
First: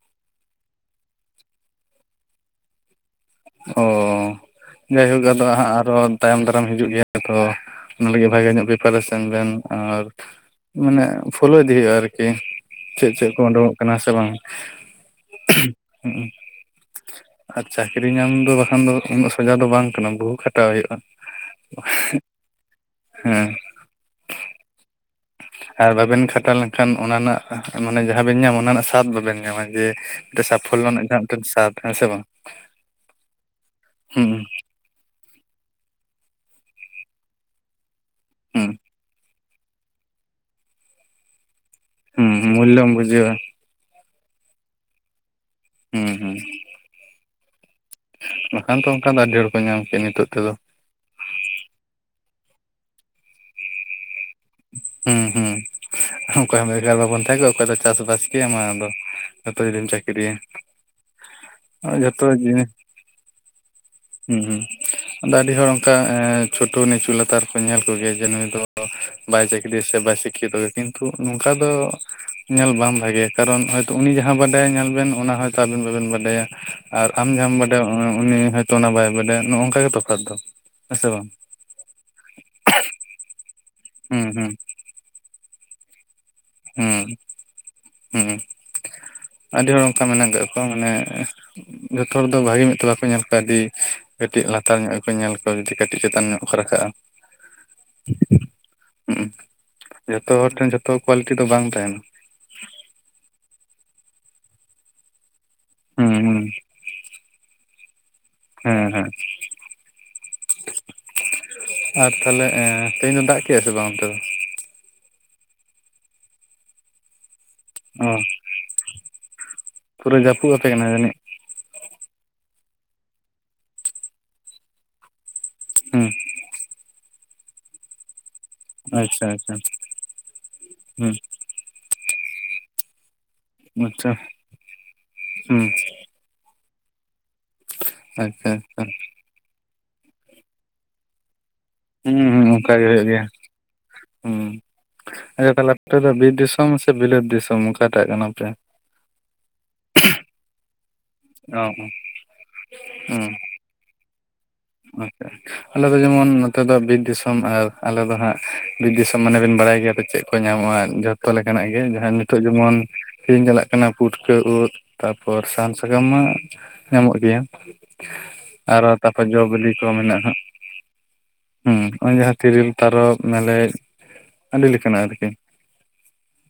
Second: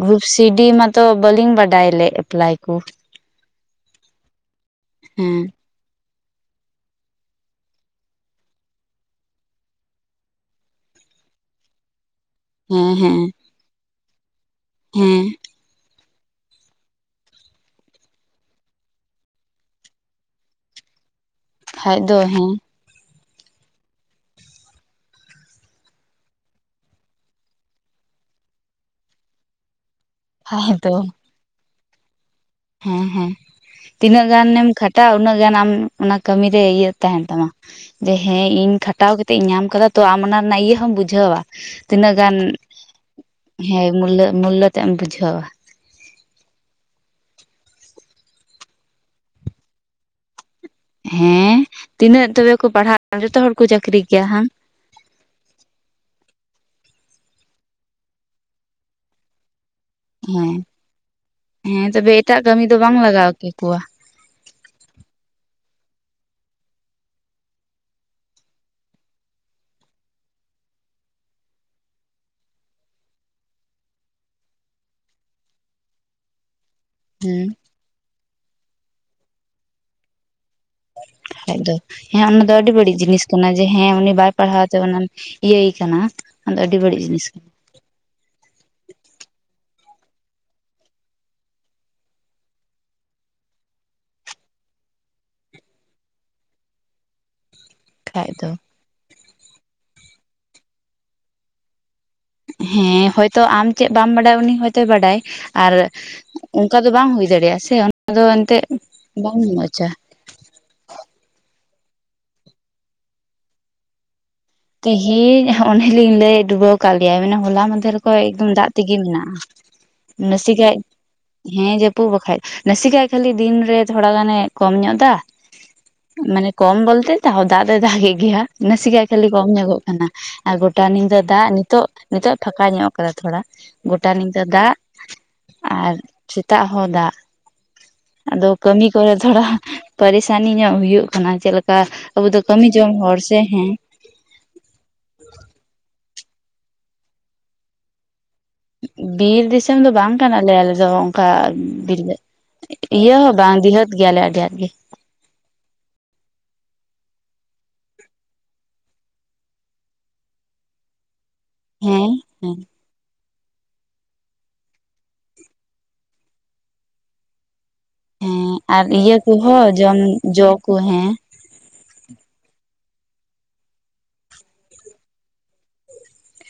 ᱜᱨᱩᱯ ᱥᱤᱰᱤ ᱢᱟᱛᱚ ᱵᱟᱹᱞᱤᱝ ᱵᱟᱰᱟᱭ ᱞᱮᱫ ᱮᱯᱞᱟᱭ ᱠᱩ᱾ ᱚ ᱡᱟᱭᱦᱳᱠ ᱦᱮᱸ ᱟᱫᱚ ᱦᱟᱸᱜ ᱟᱨᱚ ᱛᱟᱭᱚᱢ ᱫᱟᱨᱟᱢ ᱦᱤᱡᱩᱜ ᱜᱮᱭᱟ ᱛᱚ ᱚᱱᱟ ᱞᱟᱹᱜᱤᱫ ᱵᱷᱟᱜᱮ ᱧᱚᱜ ᱯᱨᱤᱯᱟᱨᱮᱥᱮᱱ ᱵᱮᱱ, ᱟᱨ ᱢᱟᱱᱮ ᱯᱷᱳᱞᱳ ᱤᱫᱤ ᱦᱳᱭᱳᱜᱼᱟ ᱟᱨᱠᱤ ᱦᱮᱸ ᱪᱮᱫ ᱦᱮᱸ ᱪᱮᱫ ᱠᱚ ᱳᱰᱳᱠᱚᱜ ᱠᱟᱱᱟ ᱥᱮ ᱵᱟᱝ᱾ ᱦᱮᱸ᱾ ᱦᱩᱸ ᱩᱸ ᱟᱪᱪᱷᱟ᱾ ᱪᱟᱠᱨᱤᱧ ᱧᱟᱢ ᱫᱚ ᱵᱟᱠᱷᱟᱱ ᱫᱚ ᱩᱱᱟᱹᱜ ᱥᱚᱡᱟ ᱫᱚ ᱵᱟᱝ ᱠᱟᱱᱟ ᱵᱩᱦᱩ ᱠᱷᱟᱴᱟᱣ ᱦᱳᱭᱳᱜᱼᱟ᱾ ᱯᱷᱟᱡ ᱫᱚ ᱦᱮᱸ ᱦᱮᱸ᱾ ᱟᱨ ᱵᱟᱵᱮᱱ ᱠᱷᱟᱴᱟᱣ ᱞᱮᱱᱠᱷᱟᱱ ᱚᱱᱟ ᱨᱮᱱᱟᱜ ᱢᱟᱱᱮ ᱡᱟᱦᱟᱸ ᱵᱮᱱ ᱧᱟᱢ ᱚᱱᱟ ᱨᱮᱱᱟᱜ ᱥᱟᱫ ᱵᱟᱵᱮᱱ ᱧᱟᱢᱟ, ᱡᱮ ᱴᱟ ᱠᱷᱟᱡ ᱥᱟᱯᱷᱚᱞᱞᱚ ᱫᱚ ᱨᱮᱱᱟᱜ ᱡᱟᱦᱟᱸ ᱢᱤᱫᱴᱮᱱ ᱥᱟᱫ ᱦᱮᱸ ᱥᱮ ᱵᱟᱝ? ᱦᱮᱸ ᱦᱮᱸ ᱛᱤᱱᱟᱹᱜ ᱦᱩᱸ ᱜᱟᱱᱮᱢ ᱠᱷᱟᱴᱟᱜᱼᱟ ᱩᱱᱟᱹᱜ ᱜᱟᱱ ᱟᱢ ᱚᱱᱟ ᱠᱟᱹᱢᱤ ᱨᱮ ᱤᱭᱟᱹ ᱛᱟᱸᱦᱮᱱ ᱛᱟᱢᱟ᱾ ᱡᱮ ᱦᱮᱸ ᱦᱩᱸ ᱤᱧ ᱠᱷᱟᱴᱟᱣ ᱠᱟᱛᱮᱜ ᱤᱧ ᱧᱟᱢ ᱠᱟᱫᱟ ᱛᱚ, ᱟᱢ ᱚᱱᱟ ᱨᱮᱱᱟᱜ ᱤᱭᱟᱹ ᱦᱚᱢ ᱵᱩᱡᱷᱟᱹᱣᱟ᱾ ᱛᱤᱱᱟᱹᱜ ᱦᱩᱸ ᱜᱟᱱ ᱢᱩᱞᱞᱚᱢ ᱵᱩᱡᱷᱟᱹᱣᱟ ᱦᱮᱸ ᱢᱩᱞᱞᱳ ᱢᱩᱞᱞᱚ ᱛᱮᱢ ᱵᱩᱡᱷᱟᱹᱣᱟ᱾ ᱦᱩᱸ ᱦᱩᱸ᱾ ᱵᱟᱠᱷᱟᱱ ᱛᱚ ᱚᱝᱠᱟ ᱫᱚ ᱟᱹᱰᱤ ᱦᱚᱲ ᱠᱚ ᱧᱟᱢ ᱠᱮ ᱱᱤᱛᱚᱜ ᱛᱮᱫᱚ᱾ ᱦᱮᱸ ᱛᱤᱱᱟᱹᱜ ᱛᱚᱵᱮ ᱠᱚ ᱯᱟᱲᱦᱟᱜᱼᱟ ᱡᱷᱚᱛᱚ ᱦᱚᱲ ᱠᱚ ᱪᱟᱹᱠᱨᱤ ᱠᱮᱭᱟ ᱦᱟᱝ᱾ ᱦᱩᱸ ᱦᱩᱸ᱾ ᱚᱠᱚᱭ ᱦᱚᱸ ᱵᱷᱮᱜᱟᱨ ᱵᱟᱵᱚᱱ ᱛᱟᱦᱮᱸ ᱠᱚᱜ ᱚᱠᱚᱭ ᱫᱚ ᱪᱟᱥ ᱵᱟᱥ ᱠᱮᱭᱟ ᱢᱟ ᱟᱫᱚ ᱡᱚᱛᱚ ᱡᱩᱫᱤᱢ ᱪᱟᱹᱠ ᱦᱮᱸ ᱦᱮᱸ ᱛᱚᱵᱮ ᱡᱚᱛᱚ ᱮᱴᱟᱜ ᱠᱟᱹᱢᱤ ᱡᱤᱱᱤᱥ ᱫᱚ ᱵᱟᱝ ᱞᱟᱜᱟᱣ ᱠᱮᱠᱚᱣᱟ᱾ ᱦᱩᱸ ᱟᱫᱚ ᱟᱹᱰᱤ ᱦᱚᱲ ᱚᱝᱠᱟ ᱮᱸ ᱪᱷᱳᱴᱳ ᱱᱤᱪᱩ ᱞᱟᱛᱟᱨ ᱠᱚ ᱧᱮᱞ ᱠᱚᱜᱮᱭᱟ ᱡᱮ ᱱᱩᱭ ᱫᱚ ᱵᱟᱭ ᱪᱟᱹᱠᱨᱤᱭᱟ ᱥᱮ ᱵᱟᱭ ᱥᱤᱠᱠᱷᱤᱛᱚ ᱜᱮ ᱠᱤᱱᱛᱩ ᱱᱚᱝᱠᱟ ᱫᱚ ᱧᱮᱞ ᱵᱟᱝ ᱵᱷᱟᱜᱮᱭᱟ ᱠᱟᱨᱚᱱ ᱦᱚ ᱛᱚ ᱩᱱᱤ ᱡᱟᱦᱟᱸ ᱵᱟᱰᱟᱭ ᱧᱮᱞ ᱵᱮᱱ ᱚᱱᱟ ᱦᱚᱭᱛᱚ ᱟᱵᱤᱱ ᱵᱟᱵᱮᱱ ᱵᱟᱰᱟᱭᱟ ᱾ ᱟᱨ ᱟᱢ ᱦᱮᱸ ᱡᱟᱦᱟᱢ ᱵᱟᱰᱟᱭ ᱩᱱᱤ ᱦᱚᱭᱛᱚ ᱚᱱᱟ ᱵᱟᱭ ᱵᱟᱰᱟᱭᱟ ᱱᱚᱝᱠᱟ ᱜᱮ ᱛᱚᱯᱷᱟᱛ ᱫᱚ ᱦᱮᱸ ᱥᱮ ᱵᱟᱝ [unintelligible] ᱫᱚ ᱦᱮᱸ ᱚᱱᱟ ᱫᱚ ᱟᱹᱰᱤ ᱵᱟᱹᱲᱤᱡ ᱡᱤᱱᱤᱥ ᱠᱟᱱᱟ ᱡᱮ ᱦᱮᱸ ᱩᱱᱤ ᱦᱩᱸ ᱵᱟᱭ ᱦᱩᱸ ᱯᱟᱲᱦᱟᱣ ᱛᱮ ᱚᱱᱟ ᱤᱭᱟᱹᱭ ᱠᱟᱱᱟᱹ ᱦᱩᱸ ᱦᱩᱸ ᱟᱹᱰᱤ ᱦᱚᱲ ᱚᱝᱠᱟ ᱢᱮᱱᱟᱜ ᱠᱟᱜ ᱠᱚᱣᱟ ᱢᱟᱱᱮ ᱡᱷᱚᱛᱚ ᱦᱚᱲ ᱫᱚ ᱵᱷᱟᱜᱮ ᱢᱤᱫ ᱛᱮ ᱵᱟᱠᱚ ᱧᱮᱞ ᱠᱚᱣᱟ ᱟᱹᱰᱤ ᱠᱟᱹᱴᱤᱜ ᱞᱟᱛᱟᱨ ᱧᱚᱜ ᱜᱮ ᱠᱚ ᱧᱮᱞ ᱠᱚᱣᱟ ᱡᱤ ᱠᱟᱹᱴᱤᱜ ᱪᱮᱛᱟᱱ ᱧᱚᱜ ᱠᱚ ᱨᱟᱠᱟᱵᱼᱟ ᱠᱷᱟᱡ ᱫᱚ ᱦᱩᱜ ᱩ ᱡᱷᱚᱛᱚ ᱦᱚᱲ ᱴᱷᱮᱱ ᱡᱷᱚᱛᱚ ᱠᱚᱣᱟᱞᱤᱴᱤ ᱫᱚ ᱵᱟᱝ ᱛᱟᱦᱮᱱᱟ ᱦᱮᱸ ᱦᱚᱭᱛᱚ ᱟᱢ ᱪᱮᱜ ᱵᱟᱢ ᱵᱟᱰᱟᱭᱟ ᱩᱱᱤ ᱦᱚᱭᱛᱚᱭ ᱵᱟᱰᱟᱭ ᱟᱨ ᱩ ᱦᱩᱸ ᱦᱩᱸ ᱚᱝᱠᱟ ᱫᱚ ᱵᱟᱝ ᱦᱳᱭ ᱫᱟᱲᱮᱭᱟᱜᱼᱟ ᱥᱮ [unintelligible] ᱦᱮᱸ ᱦᱮᱸ ᱵᱟᱝ ᱢᱚᱡᱟ ᱟᱨ ᱛᱟᱦᱞᱮ ᱛᱮᱦᱮᱧ ᱫᱚ ᱫᱟᱜ ᱠᱮᱜᱼᱟ ᱥᱮ ᱵᱟᱝ ᱚᱱᱛᱮ ᱫᱚ? ᱛᱤᱦᱤᱧ ᱚᱱᱮᱞᱤᱧ ᱞᱟᱹᱭ ᱰᱩᱵᱟᱹᱣ ᱠᱟᱜ ᱞᱮᱭᱟᱭ ᱢᱟᱱᱮ ᱦᱚᱞᱟ ᱢᱟᱱ ᱫᱷᱮᱨ ᱚ ᱠᱷᱚᱭ ᱮᱠᱫᱚᱢ ᱫᱟᱜ ᱛᱤᱜᱤ ᱢᱮᱱᱟᱜᱼᱟ ᱯᱩᱨᱟᱹ ᱡᱟᱹᱯᱩᱫ ᱟᱯᱮ ᱱᱟᱥᱮᱠᱟᱡ ᱠᱟᱱᱟ ᱡᱟᱹᱱᱤᱡ ᱦᱮᱸ ᱡᱟᱹᱯᱩᱫ ᱵᱟᱠᱷᱟᱡ ᱱᱟᱥᱮ ᱠᱷᱟᱡ ᱠᱷᱟᱞᱤ ᱫᱤᱱᱨᱮ ᱛᱷᱚᱲᱟ ᱜᱟᱱᱮ ᱠᱚᱢ ᱧᱚᱜ ᱫᱟ ᱦᱩᱸ ᱢᱟᱱᱮ ᱠᱚᱢ ᱵᱚᱞᱛᱮ ᱛᱟᱣᱦᱚ ᱫᱟᱜ ᱫᱚ ᱫᱟᱜᱮᱜ ᱜᱮᱭᱟ ᱱᱟᱥᱮ ᱠᱷᱟᱡ ᱟᱪᱪᱷᱟ ᱠᱷᱟᱹᱞᱤ ᱠᱚᱢ ᱟᱪᱪᱷᱟ ᱧᱚᱜᱚᱜ ᱠᱟᱱᱟ ᱟᱨ ᱜᱚᱴᱟ ᱦᱩᱸ ᱱᱤᱫᱟᱹ ᱫᱟᱜ ᱱᱤᱛᱚᱜ ᱱᱤᱛᱚᱜ ᱯᱷᱟᱸᱠᱟ ᱧᱚᱜ ᱠᱟᱜ-ᱟ ᱛᱷᱚᱲᱟ ᱜᱚᱴᱟ ᱟᱪᱪᱷᱟ ᱱᱤᱠᱟᱹ ᱫᱟᱜ ᱦᱩᱸ ᱟᱨ ᱥᱮᱛᱟᱜ ᱦᱚᱸ ᱫᱟᱜ ᱟᱫᱚ ᱟᱪᱪᱷᱟ ᱟᱪᱪᱷᱟ ᱠᱟᱹᱢᱤ ᱠᱚᱨᱮ ᱛᱷᱚᱲᱟ ᱯᱟᱨᱤᱥᱟᱱᱤ ᱧᱚᱜ ᱦᱩᱭᱩᱜ ᱠᱟᱱᱟ ᱾ ᱪᱮᱫ ᱞᱮᱠᱟ ᱦᱩᱸ ᱟᱵᱩ ᱫᱚ ᱦᱩᱸ ᱠᱟᱹᱢᱤ ᱚᱱᱠᱟ ᱜᱮ ᱡᱚᱝ ᱦᱩᱭᱩᱜ ᱦᱚᱲ ᱜᱮᱭᱟ ᱥᱮ ᱦᱮᱸ ᱾ ᱦᱩᱸ ᱟᱪᱪᱷᱟ ᱛᱟᱦᱚᱞᱮ ᱟᱯᱮ ᱫᱚ ᱵᱤᱨ ᱫᱤᱥᱚᱢ ᱥᱮ ᱵᱤᱞᱟᱹᱛ ᱫᱤᱥᱚᱢ ᱚᱠᱟᱴᱟᱜ ᱠᱟᱱᱟ ᱯᱮ? ᱵᱤᱨ ᱫᱤᱥᱚᱢ ᱫᱚ ᱵᱟᱝ ᱠᱟᱱᱟ ᱞᱮ ᱟᱞᱮ ᱫᱚ ᱾ ᱚᱱᱠᱟ ᱚ ᱵᱤᱞᱟᱹ ᱤᱭᱟᱹ ᱦᱚᱸ ᱵᱟᱝ ᱰᱤᱦᱟᱹᱛ ᱜᱮᱭᱟᱞᱮ ᱟᱹᱰᱤ ᱟᱸᱴ ᱜᱮ ᱾ [unintelligible] ᱟᱪᱪᱷᱟᱼᱪᱷᱟ ᱾ ᱟᱞᱮ ᱫᱚ ᱡᱮᱢᱚᱱ ᱱᱚᱛᱮ ᱫᱚ ᱵᱤᱨ ᱫᱤᱥᱚᱢ ᱟᱨ ᱟᱞᱮ ᱫᱚ ᱦᱟᱸᱜ ᱵᱤᱨ ᱫᱤᱥᱚᱢ ᱢᱟᱱᱮ ᱵᱮᱱ ᱵᱟᱲᱟᱭ ᱜᱮᱭᱟ ᱪᱮᱫ ᱾ ᱠᱚ ᱧᱟᱢᱚᱜᱼᱟ ᱡᱷᱚᱛᱚ ᱞᱮᱠᱟᱱᱟᱜ ᱜᱮ ᱦᱮᱸ ᱡᱟᱦᱟᱸ ᱱᱤᱛᱚᱜ ᱦᱮᱸ ᱡᱮᱢᱚᱱ ᱠᱤᱨᱤᱧ ᱪᱟᱞᱟᱜ ᱠᱟᱱᱟ ᱯᱩᱴᱠᱟᱹ ᱩᱫ ᱛᱟᱨᱯᱚᱨ ᱥᱟᱦᱟᱱ ᱥᱟᱠᱟᱢ ᱢᱟ ᱧᱟᱢᱚᱜ ᱜᱮᱭᱟ ᱾ ᱦᱮᱸ ᱟᱨ ᱤᱭᱟᱹ ᱠᱚᱦᱚᱸ ᱡᱚᱢ ᱢᱮᱱᱟᱜᱼᱟ ᱡᱚ ᱠᱚ ᱦᱮᱸ ᱦᱩᱸ ᱱᱚᱜᱼᱚᱭ ᱡᱟᱦᱟᱸ ᱛᱤᱨᱤᱞ ᱛᱟᱨᱚᱚᱵ ᱢᱮᱞᱮᱡ ᱟᱹᱰᱤ ᱞᱮᱠᱟᱱᱟᱜ ᱟᱨᱠᱤ ᱾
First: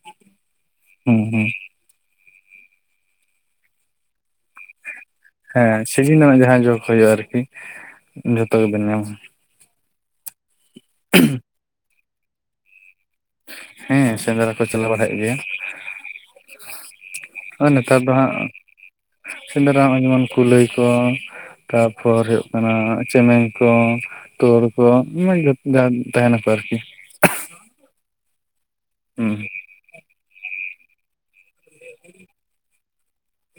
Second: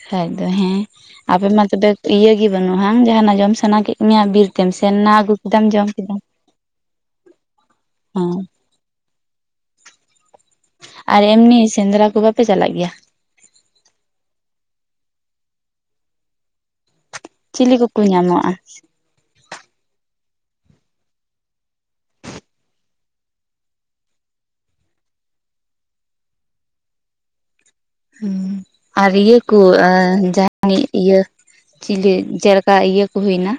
ᱠᱷᱟᱡ ᱫᱚ ᱦᱮᱸ ᱦᱩᱸ ᱦᱩᱸ ᱟᱯᱮ ᱢᱟ ᱛᱚᱵᱮ ᱤᱭᱟᱹ ᱜᱮ ᱵᱟᱹᱱᱩᱜᱼᱟ ᱦᱟᱝ ᱡᱟᱦᱟᱱᱟᱜ ᱡᱚᱢ ᱥᱟᱱᱟ ᱠᱮᱫ ᱢᱮᱭᱟ ᱵᱤᱨᱛᱮᱢ ᱥᱮᱱ ᱱᱟ ᱟᱹᱜᱩ? ᱠᱮᱫᱟᱢ ᱦᱮᱸ ᱡᱚᱢ ᱠᱮᱫᱟᱢ ᱥᱤᱡᱤᱱ ᱨᱮᱱᱟᱜ ᱡᱟᱦᱟᱸ ᱡᱳ ᱦᱳᱭᱳᱜᱼᱟ ᱟᱨᱠᱤ ᱦᱮᱸ ᱡᱷᱚᱛᱚ ᱜᱮᱵᱮᱱ ᱧᱟᱢᱟ ᱟᱨ ᱮᱢᱱᱤ ᱥᱮᱸᱫᱽᱨᱟ ᱠᱚᱫᱚ ᱯᱮ ᱪᱟᱞᱟᱜ ᱜᱮᱭᱟ ᱾? ᱦᱮᱸ ᱾ ᱥᱮᱸᱫᱽᱨᱟ ᱠᱚ ᱪᱟᱞᱟᱣ ᱵᱟᱲᱟᱭᱮᱫ ᱜᱮᱭᱟ ᱾ ᱟᱨ ᱪᱤᱞᱤ ᱱᱮᱛᱟᱨ ᱠᱚᱠᱚ ᱫᱚ ᱦᱟᱸᱜ ᱧᱟᱢᱚᱜᱼᱟ ᱥᱮᱸᱫᱽᱨᱟ ᱦᱚᱸᱜᱚᱭ ᱡᱮᱢᱚᱱ ᱠᱩᱞᱟᱹᱭ ᱠᱚ ᱾ ᱛᱟᱨᱯᱚᱨ ᱦᱩᱭᱩᱜ ᱠᱟᱱᱟ ᱪᱮᱢᱮᱧ ᱠᱚ ᱛᱩᱲ ᱠᱚ ᱫᱚᱢᱮ ᱛᱟᱦᱮᱱᱟ ᱠᱚ ᱟᱨᱠᱤ ᱾ ᱦᱩᱸ ᱟᱨ ᱤᱭᱟᱹ ᱦᱩᱸ ᱠᱚ ᱡᱟᱦᱟᱱᱤᱡ ᱤᱭᱟᱹ ᱪᱤᱞᱤ ᱡᱮ ᱞᱮᱠᱟ? ᱚᱱᱠᱟ ᱤᱭᱟᱹ ᱠᱚ ᱦᱩᱭᱱᱟ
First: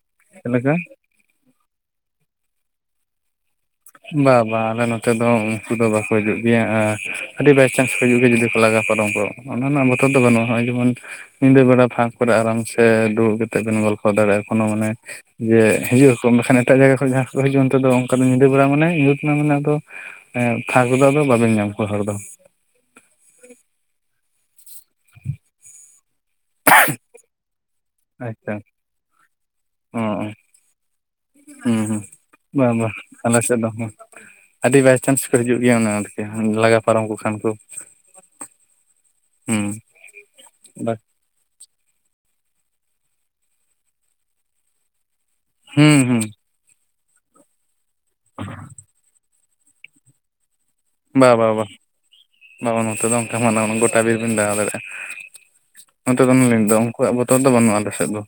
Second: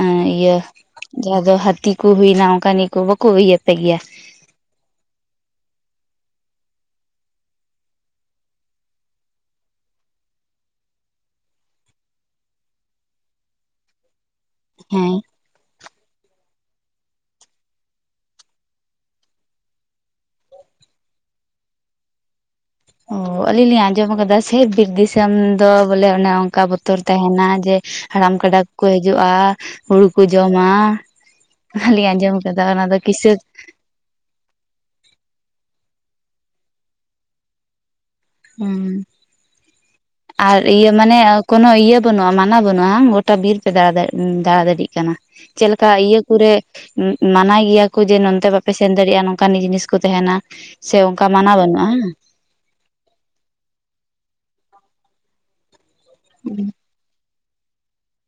ᱮ ᱪᱮᱫ ᱤᱭᱟᱹ ᱞᱮᱠᱟ ᱡᱟᱦᱟᱸ ᱫᱚ ᱦᱟᱹᱛᱤ ᱠᱚ ᱦᱩᱭᱱᱟ ᱚᱱᱠᱟᱱ ᱤᱭᱟᱹ ᱠᱚ ᱵᱟᱠᱚ ᱤᱭᱟᱹ ᱯᱮ ᱜᱮᱭᱟ ᱵᱟ ᱵᱟ ᱟᱞᱮ ᱱᱚᱛᱮ ᱱᱚᱛᱮ ᱫᱚ ᱩᱱᱠᱩ ᱫᱚ ᱵᱟᱠᱚ ᱦᱤᱡᱩᱜ ᱜᱮᱭᱟ ᱟᱨ ᱟᱹᱰᱤ ᱵᱟᱭᱪᱟᱱᱥ ᱦᱤᱡᱩᱜ ᱜᱮᱭᱟ ᱡᱩᱫᱤ ᱠᱚ ᱞᱟᱜᱟ ᱯᱟᱨᱚᱢ ᱠᱚ ᱾ ᱚᱱᱟ ᱨᱮᱱᱟᱜ ᱵᱚᱛᱚᱨ ᱫᱚ ᱵᱟᱹᱱᱩᱜᱼᱟ ᱱᱚᱜᱼᱚᱭ ᱡᱮᱢᱚᱱ ᱧᱤᱫᱟᱹ ᱵᱮᱲᱟ ᱯᱷᱟᱸᱠ ᱠᱚᱨᱮ ᱟᱨᱟᱢ ᱥᱮ ᱫᱩᱲᱩᱵ ᱠᱟᱛᱮ ᱵᱮᱱ ᱜᱚᱞ ᱫᱟᱲᱮᱼᱟ ᱠᱚᱱᱳ ᱢᱟᱱᱮ ᱦᱮᱸ ᱡᱮ ᱦᱤᱡᱩᱜ ᱟᱠᱚ ᱢᱮᱱᱠᱷᱟᱱ ᱮᱴᱟᱜ ᱡᱟᱭᱜᱟ ᱠᱷᱚᱱ ᱡᱟᱦᱟᱸ ᱦᱤᱡᱩᱜ ᱚᱱᱛᱮ ᱫᱚ ᱚᱱᱠᱟ ᱫᱚ ᱧᱤᱫᱟᱹ ᱵᱮᱲᱟ ᱢᱟᱱᱮ ᱧᱩᱛ ᱮᱱᱟ ᱢᱟᱱᱮ ᱟᱫᱚ ᱯᱷᱟᱸᱠ ᱨᱮᱫᱚ ᱟᱫᱚ ᱵᱟᱵᱮᱱ ᱧᱟᱢ ᱠᱚᱣᱟ ᱦᱚᱲ ᱫᱚ ᱾ ᱚ ᱟᱹᱞᱤᱧ ᱞᱤᱧ ᱟᱸᱡᱚᱢ ᱟᱠᱟᱫᱟ ᱥᱮ ᱵᱤᱨ ᱫᱤᱥᱚᱢ ᱫᱚ ᱵᱚᱞᱮ ᱚᱱᱮ ᱚᱱᱠᱟ ᱵᱚᱛᱚᱨ ᱛᱟᱦᱮᱱᱟ ᱡᱮ ᱦᱟᱲᱟᱢ ᱟᱪᱪᱷᱟ ᱠᱟᱰᱟ ᱠᱚᱠᱚ ᱦᱤᱡᱩᱜᱼᱟ ᱚ ᱦᱩᱲᱩ ᱠᱚ ᱡᱚᱢᱟ ᱦᱩᱸ ᱦᱩᱸ ᱚᱱᱟᱞᱤᱧ ᱟᱸᱡᱚᱢ ᱟᱠᱟᱫᱟ ᱵᱟ ᱚᱱᱟ ᱵᱟ ᱫᱚ ᱠᱤᱥᱟᱹ ᱟᱞᱮ ᱥᱮ ᱫᱚ ᱟᱹᱰᱤ ᱵᱟᱭᱪᱟᱱᱥ ᱠᱚ ᱦᱤᱡᱩᱜ ᱜᱮᱭᱟ ᱠᱚ ᱞᱟᱜᱟ ᱯᱟᱨᱚᱢ ᱠᱚ ᱠᱷᱟᱱ ᱠᱚ ᱦᱩᱸ ᱾ ᱦᱩᱸ ᱟᱨ ᱤᱭᱟᱹ ᱢᱟᱱᱮ ᱠᱚᱱᱳ ᱤᱭᱟᱹ ᱵᱟᱹᱱᱩᱜ-ᱟ ᱢᱟᱱᱟ ᱵᱟᱹᱱᱩᱜ-ᱟ ᱵᱟᱝ ᱜᱚᱴᱟ ᱵᱤᱨ ᱯᱮ ᱫᱟ ᱫᱟᱬᱟ ᱫᱟᱲᱮᱭᱟᱜ ᱠᱟᱱᱟ ᱾ ᱪᱮᱫ ᱞᱮᱠᱟ ᱦᱩᱸ ᱤᱭᱟᱹ ᱦᱩᱸ ᱠᱚᱨᱮ ᱢᱟᱱᱟᱣ ᱜᱮᱭᱟ ᱠᱚ ᱡᱮ ᱱᱚᱱᱛᱮ ᱵᱟᱯᱮ ᱥᱮᱱ ᱫᱟᱲᱮᱭᱟᱜ-ᱟ ᱱᱚᱝᱠᱟ ᱚᱱᱠᱟᱱ ᱡᱤᱱᱤᱥ ᱠᱚ ᱛᱟᱦᱮᱱᱟ ᱾ ᱵᱟ ᱵᱟ ᱵᱟ ᱵᱟ ᱵᱟ ᱱᱚᱛᱮ ᱫᱚ ᱚᱱᱠᱟ ᱢᱟᱱᱟ ᱜᱚᱴᱟ ᱵᱤᱨ ᱵᱤᱱ ᱫᱟᱬᱟ ᱫᱟᱲᱮᱭᱟᱜ-ᱟ ᱾ ᱱᱚᱛᱮ ᱫᱚ ᱞᱤᱧ ᱞᱟᱹᱫᱟ ᱩᱱᱠᱩᱣᱟᱜ ᱵᱚᱛᱚᱨ ᱫᱚ ᱵᱟᱹᱱᱩᱜ-ᱟ ᱟᱞᱮ ᱥᱮᱫ ᱫᱚ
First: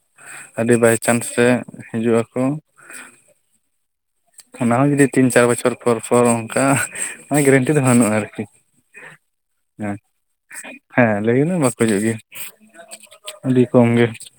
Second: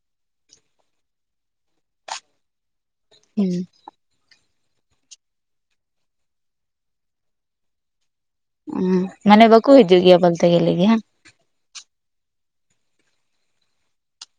ᱟᱹᱰᱤ ᱵᱟᱭᱪᱟᱱᱥ ᱨᱮ ᱦᱤᱡᱩᱜ ᱟᱠᱚ ᱾ ᱦᱩᱸ ᱾ ᱚᱱᱟ ᱦᱚᱸ ᱡᱩᱫᱤ ᱛᱤᱱ ᱪᱟᱨ ᱵᱚᱪᱷᱚᱨ ᱯᱚᱨ ᱯᱚᱨ ᱚᱱᱠᱟ ᱜᱮᱨᱮᱱᱴᱤ ᱫᱚ ᱵᱟᱹᱱᱩᱜ-ᱟ ᱟᱨᱠᱤ ᱾ ᱦᱩᱸ ᱢᱟᱱᱮ ᱵᱟᱠᱚ ᱦᱤᱡᱩᱜ ᱜᱮᱭᱟ ᱵᱚᱞᱛᱮ ᱜᱮᱞᱮ ᱦᱮᱸ ᱾ ᱞᱟᱹᱭ ᱜᱟᱱᱚᱜ-ᱟ ᱵᱟᱠᱚ ᱦᱤᱡᱩᱜ ᱜᱮ ᱟᱹᱰᱤ ᱠᱚᱢ ᱜᱮ ᱾